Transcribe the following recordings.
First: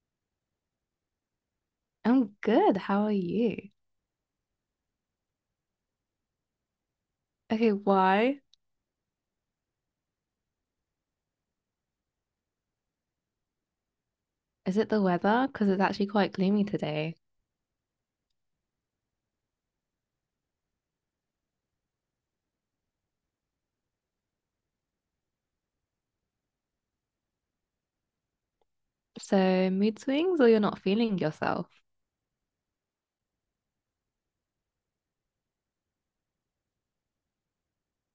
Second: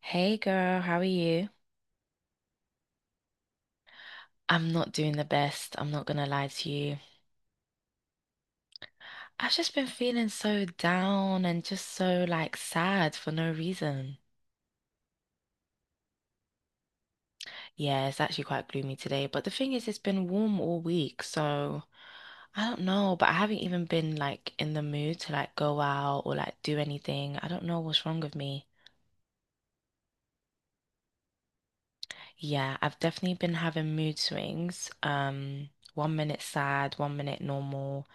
Hey girl, how are you? I'm good. How are you? I'm not doing the best. I'm not gonna lie to you. Okay, why? I've just been feeling so down and just so like sad for no reason. Is it the weather? Because it's actually quite gloomy today. Yeah, it's actually quite gloomy today, but the thing is, it's been warm all week, so I don't know, but I haven't even been like in the mood to like go out or like do anything. I don't know what's wrong with me. So, mood swings or you're not feeling yourself? Yeah, I've definitely been having mood swings. One minute sad, one minute normal.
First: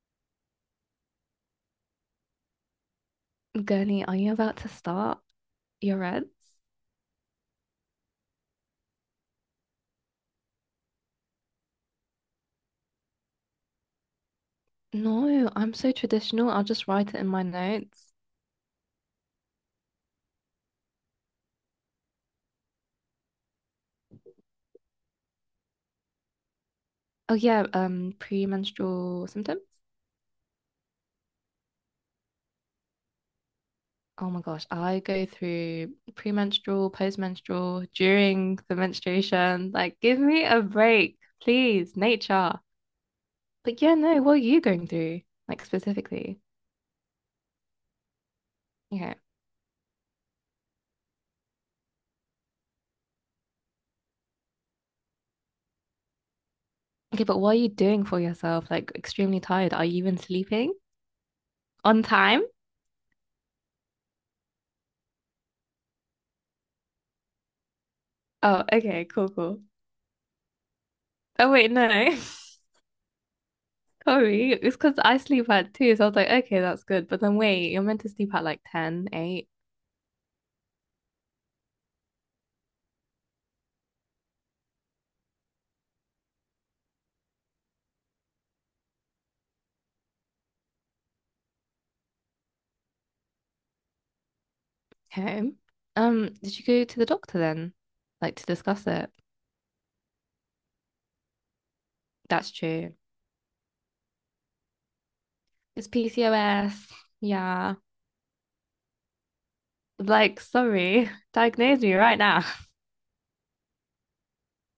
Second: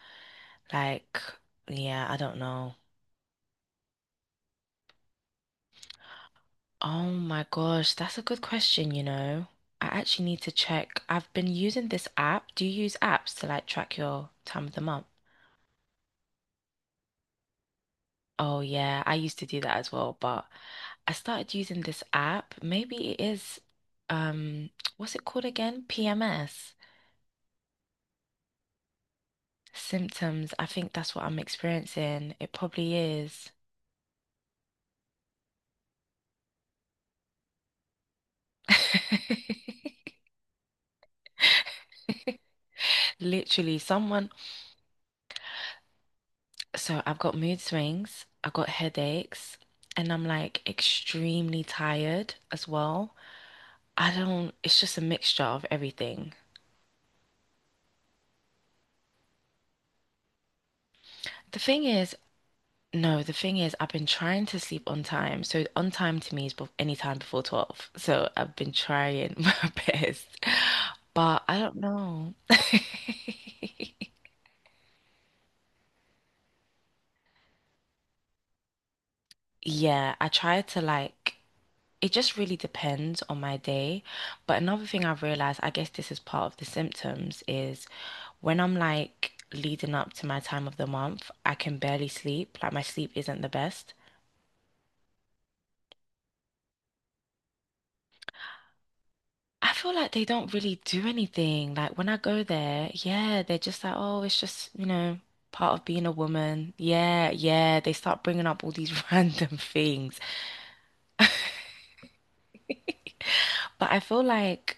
Like, yeah, I don't know. Gurney, are you about to start your reds? Oh my gosh, that's a good question. I actually need to check. I've been using this app. Do you use apps to like track your time of the month? No, I'm so traditional. I'll just write it in my notes. Oh yeah, I used to do that as well, but I started using this app. Maybe it is um what's it called again? PMS. Oh yeah, premenstrual symptoms. Symptoms. I think that's what I'm experiencing. It probably is. Oh my gosh, I go through premenstrual, postmenstrual, during the menstruation. Like, give me a break, please, nature. Literally, But yeah, no, someone. what are you going through? Like specifically? So I've got mood swings, I've got Yeah. headaches, and I'm like extremely tired as well. I don't, it's just a mixture of everything. Okay, but what are you doing for yourself? Like extremely tired. Are you even sleeping The thing on is, time? no, the thing is, I've been trying to sleep on time. So on time to me is any time before 12. So I've Oh, been okay, cool, trying cool. my best, but Oh I wait, don't no. know. Sorry. It's because I sleep at two, so I was like, okay, that's good. But then wait, you're meant to sleep at like 10, eight. Yeah, I try to like it just really depends on my day. But another thing I've realized, I guess this is part of the symptoms, is when I'm like leading up to my time of the month, I can barely sleep. Like my sleep isn't the best. Okay. Did you go to the doctor then? Like to discuss it? I feel like they don't really do anything. Like when I go That's there, true. yeah, they're just like, oh, it's just, part of It's being a woman. PCOS. Yeah, Yeah. yeah. They start bringing up all these random things. Like, sorry. Diagnose me right now. But I feel like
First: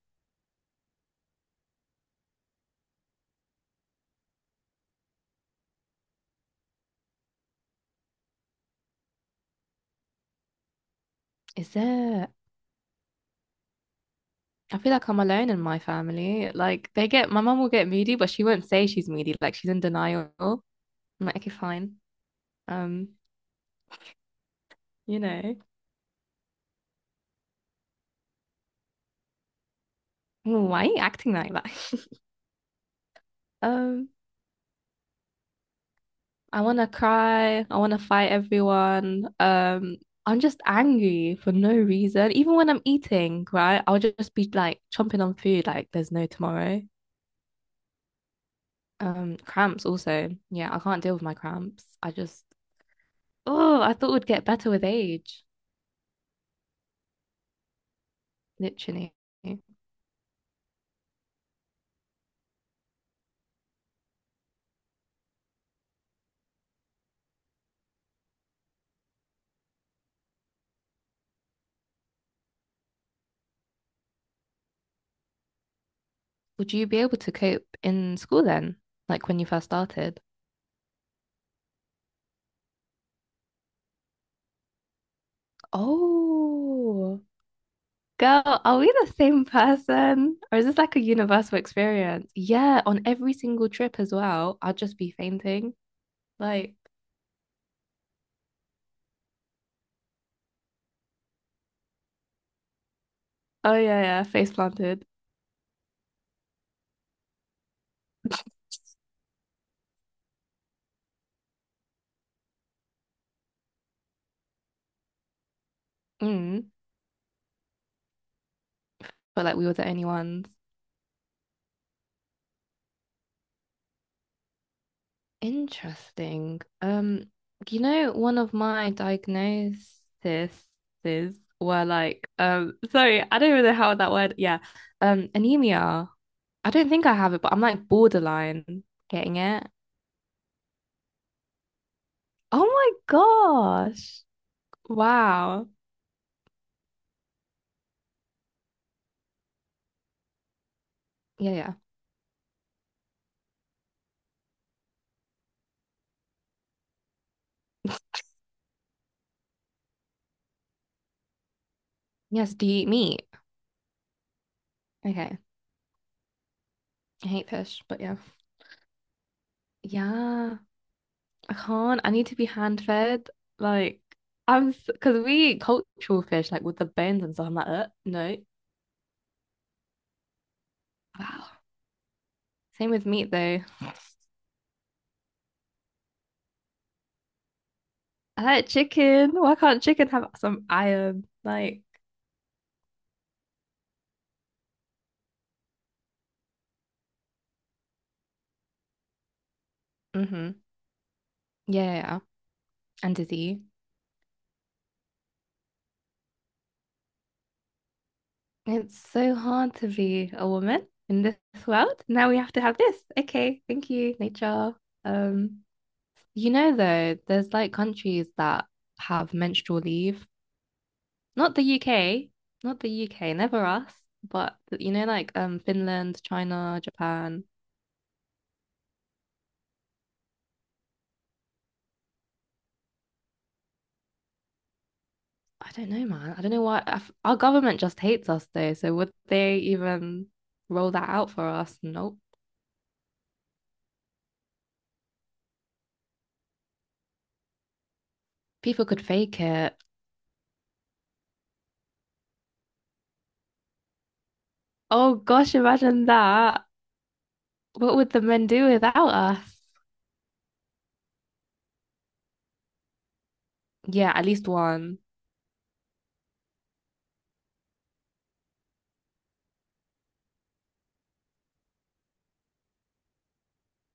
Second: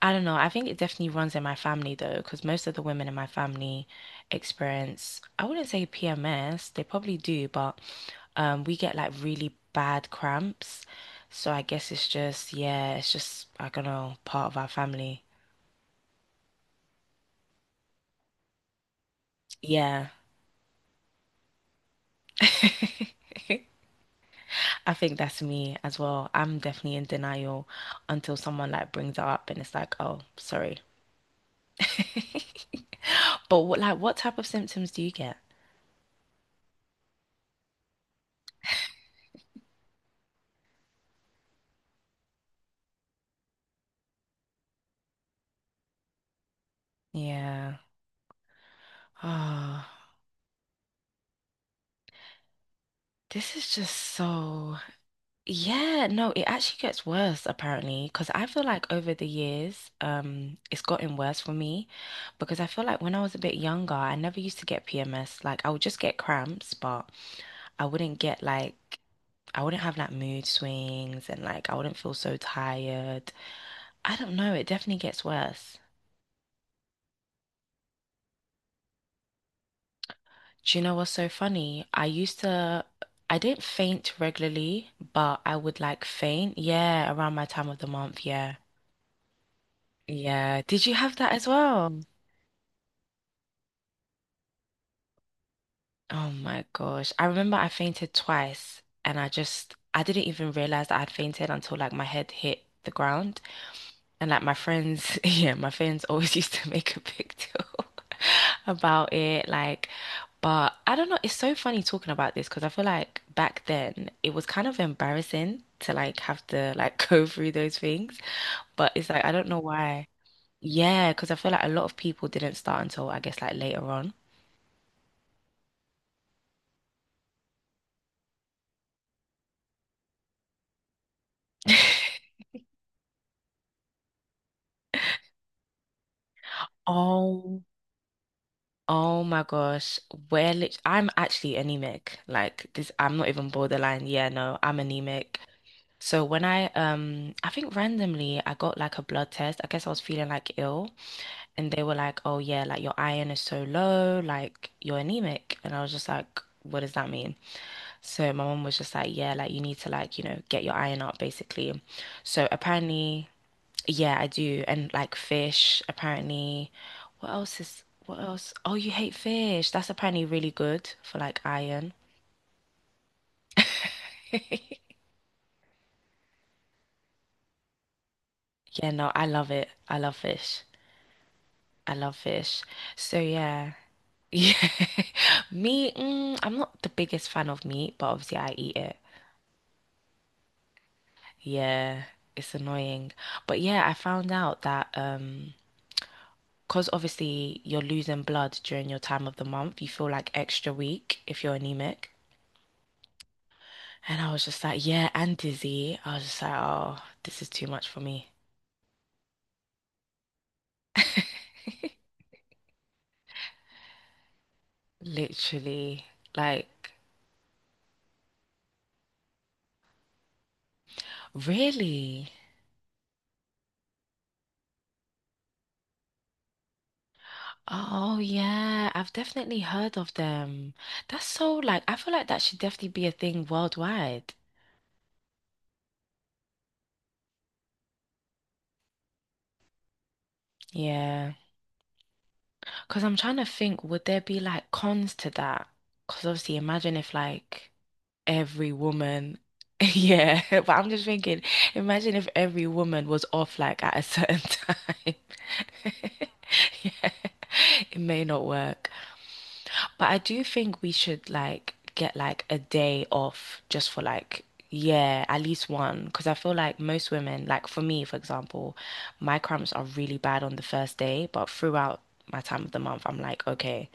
I don't know. I think it definitely runs in my family though, because most of the women in my family experience, I wouldn't say PMS, they probably do, but we get like really bad cramps. So I Is guess it's it? just, yeah, it's just, I don't know, part of our I feel like I'm family. alone in my family. Like they get my mum will get moody, but she won't say she's moody. Like she's in Yeah. denial. I'm like, okay, fine. Um, I think you that's know, me as well. I'm definitely in denial until someone like brings it up and it's like, oh, sorry. why are you acting like that? But what, like, Um, what type of symptoms do you get? I wanna cry. I wanna fight everyone. I'm just angry for no reason. Even when I'm eating, right? I'll just be like chomping on food, like there's no tomorrow. Yeah. Cramps also. Yeah, I can't deal with my cramps. I just, This is oh, I just thought it would get better so, with age, yeah, no, it actually gets worse apparently because I feel like over literally. the years, it's gotten worse for me because I feel like when I was a bit younger, I never used to get PMS. Like I would just get cramps, but I wouldn't get like I wouldn't have like mood swings and like I wouldn't feel so tired. I don't know, it definitely gets worse. Would you be able to cope in school then? Like when you first started? Do you know what's so funny? I used to I didn't faint regularly, but I would like faint, yeah, Oh, around my time of the month, girl, yeah. are we the same person? Or Yeah. is this Did you like a have that as universal well? experience? Yeah, on every single trip as well, I'd just be fainting. Oh my Like, gosh. I remember I fainted twice and I just I didn't even realize that I would fainted until like my head hit the ground. oh yeah, yeah, And like face my planted. friends, yeah, my friends always used to make a big deal about it. Like, but I don't know, it's so funny talking about this because I feel like back then it was kind of embarrassing to like have Mm. to like go through those things. But it's like I But don't like know we were the only why. ones. Yeah, because I feel like a lot of people didn't start until I guess like later on. Interesting. One of my diagnoses were like, sorry, I don't even know how that word, yeah, anemia. I don't think I have it, but I'm Oh, like borderline oh getting my it. gosh. We're lit I'm actually anemic. Like Oh this, my I'm not even borderline. gosh. Yeah, no, I'm anemic. Wow. So when I think randomly I got like a blood test. I guess I was feeling like ill Yeah, and yeah. they were like, "Oh yeah, like your iron is so low, like you're anemic." And I was just like, "What does that mean?" So my mom was just like, "Yeah, like you need to like, get your iron up basically." So Yes, do you eat meat? apparently yeah, I do. And like Okay. fish, apparently. I What hate else fish, is but yeah. what else? Oh, you hate fish. That's apparently really Yeah, good for like I iron. can't. I need to be hand fed. Like, I'm because we eat cultural fish, like with the bones and stuff. I'm like, no. Yeah, no, I love it. I love fish. Wow. I love fish. Same with So meat though. yeah. Yeah. Meat, mm, I'm not the biggest fan of meat, but obviously I I like eat it. chicken. Why can't chicken have some iron? Like, Yeah, it's annoying. But yeah, I found out that cause obviously you're losing blood during your time of the month, you feel like hmm. extra weak if you're anemic. Yeah, and disease. And I was just like, yeah, and dizzy. I was just like, oh, this is too much for me. It's so hard to be a woman in this world. Now we have to have this. Okay, thank you, nature. Um, Literally. Like, there's like countries that have menstrual leave. Not the UK, really? not the UK, never us, but like Finland, China, Japan. Oh, yeah. I've definitely heard of them. That's so, like, I feel like that should definitely be a thing worldwide. I don't know, man. I don't know why I f- Our government just hates us though. So would they even roll that out Yeah. for us? Nope. Because I'm trying to think, would there be like cons to that? Because obviously, imagine if like every People could woman, fake it. yeah, but I'm just thinking, imagine if every woman was off like at a certain time. Oh gosh, imagine that. Yeah, What it would the may not men do work. without us? But I do think we should like get like a day off just for Yeah, at like, least one. yeah, at least one. Because I feel like most women, like for me, for example, my cramps are really bad on the first day, but throughout my time of the month, I'm like, okay,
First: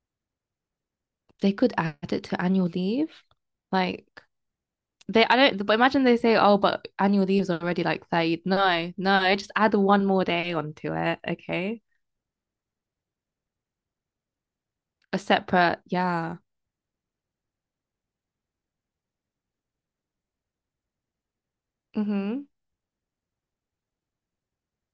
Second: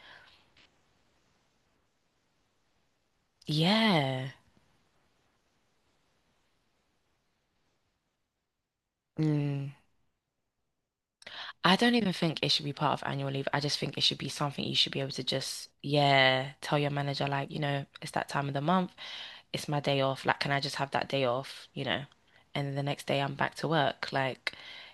They could add it to annual leave. Like yeah. they, I don't, but imagine they say, oh, but annual leave is already like 30. No, no, just Mm. add one more day onto it. I Okay. don't even think it should be part of annual leave. I just think it should be something you should be able A to just, separate, yeah. yeah, tell your manager, like, it's that time of the month. It's my day off. Like, can I just have that day off? Mm-hmm. And then the next day I'm back to work. Like,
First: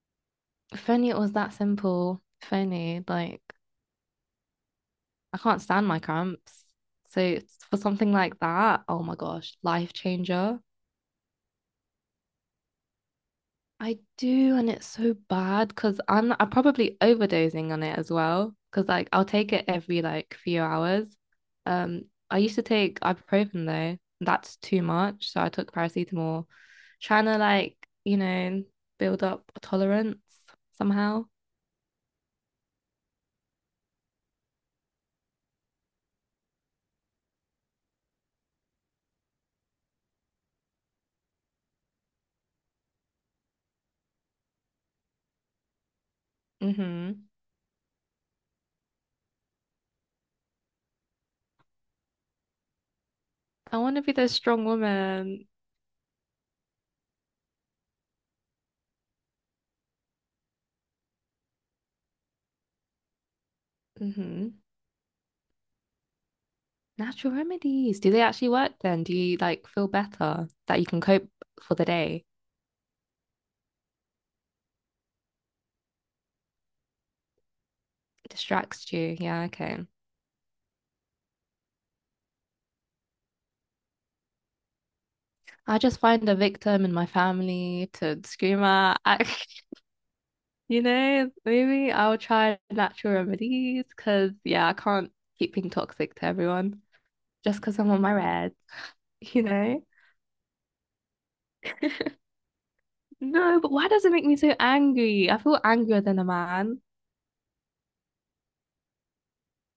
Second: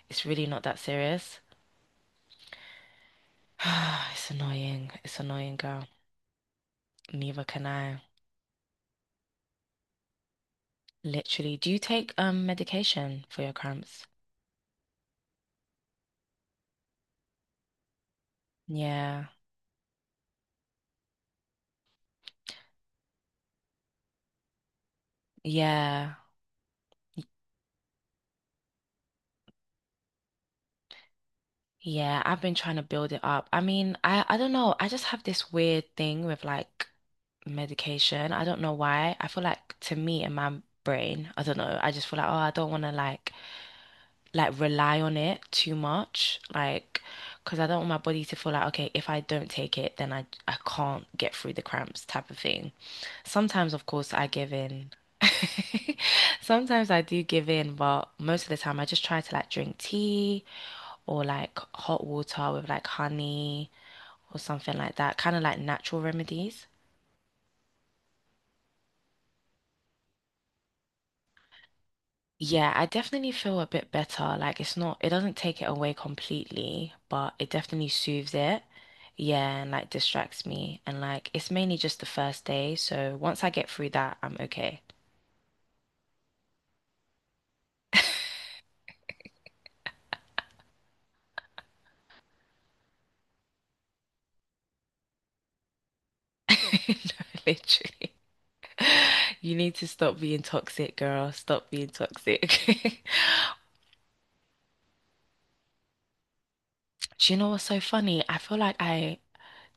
it's really not that If only it was serious. that simple. If only, like, It's annoying. It's I annoying, can't girl. stand my cramps. So Neither it's can for I. something like that, oh my gosh, life changer. Literally. Do you take medication for your I cramps? do, and it's so bad because I'm probably overdosing on it as well. Because like Yeah. I'll take it every like few hours. Um, I used to take ibuprofen though. That's too much, so I took Yeah. paracetamol, trying to you know build up a tolerance somehow. Yeah, I've been trying to build it up. I mean, I don't know. I just have this weird thing with like medication. I don't know why. I feel like to me in my brain, I don't know. I just feel like, oh, I don't want to like rely on it too much, like Mm-hmm. because I don't want my body to feel like, okay, if I don't take it, then I can't get through the cramps type of thing. Sometimes, I of want to course, be I this give strong in. woman. Sometimes I do give in, but most of the time I just try to like drink tea or like hot water with like honey or Mm-hmm. something like that, kind of like natural remedies. Natural remedies. Do they actually work then? Do you like feel better that you can cope for the day? Yeah, I definitely feel a bit better. Like it's not, it doesn't take it away completely, but it definitely It soothes it. distracts you. Yeah, Yeah, and okay. like distracts me. And like it's mainly just the first day. So once I get through that, I'm okay. I just find a victim in my family to scream at. I, maybe I'll try natural remedies because, yeah, I can't keep being toxic to everyone No, just because I'm on my literally. red, you You need know? to stop being toxic, girl. Stop being toxic. No, but why does it make me so angry? I feel angrier than a man. Do you know what's so funny? I feel like I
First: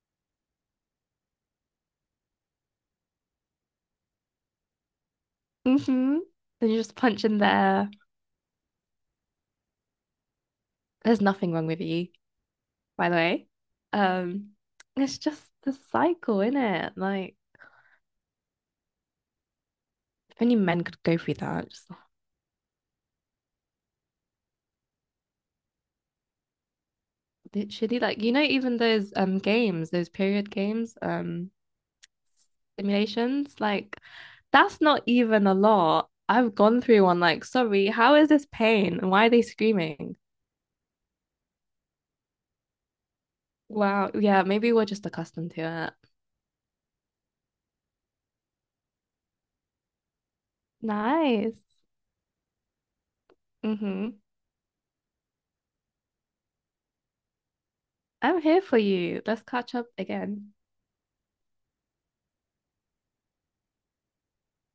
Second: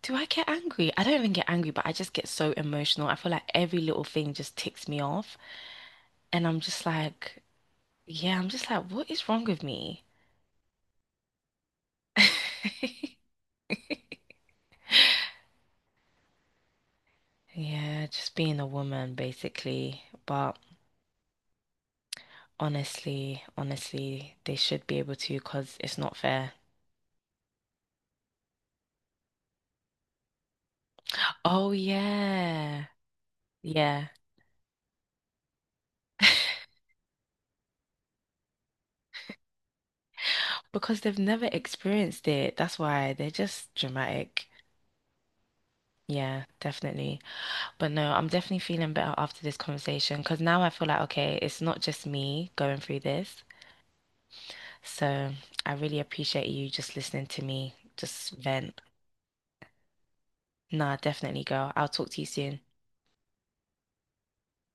do I get angry? I don't even get angry, but I just get so emotional. I feel like every little thing just ticks me off. Mm-hmm. And I'm Then you just just punch in like, the air. yeah, I'm just like, what is wrong with me? There's nothing wrong with you, by the way. Um, it's just the cycle, isn't it? Like, Yeah, just being a woman basically. if only But men could go through that, just honestly, honestly, they should be able to because it's not fair. literally, like, you know, even those games, those period games, Oh, yeah. simulations, like, Yeah. that's not even a lot. I've gone through one, like, sorry, how is this pain? And why are they screaming? Because they've never experienced it. That's why they're just Wow, yeah, dramatic. maybe we're just accustomed to it. Yeah, definitely. But no, I'm definitely feeling better after this conversation because now I feel like, okay, it's Nice. not just me going through this. Mm-hmm. So I really appreciate you just listening to me just I'm here for vent. you. Let's catch up again. Nah, definitely, girl. I'll talk to you soon.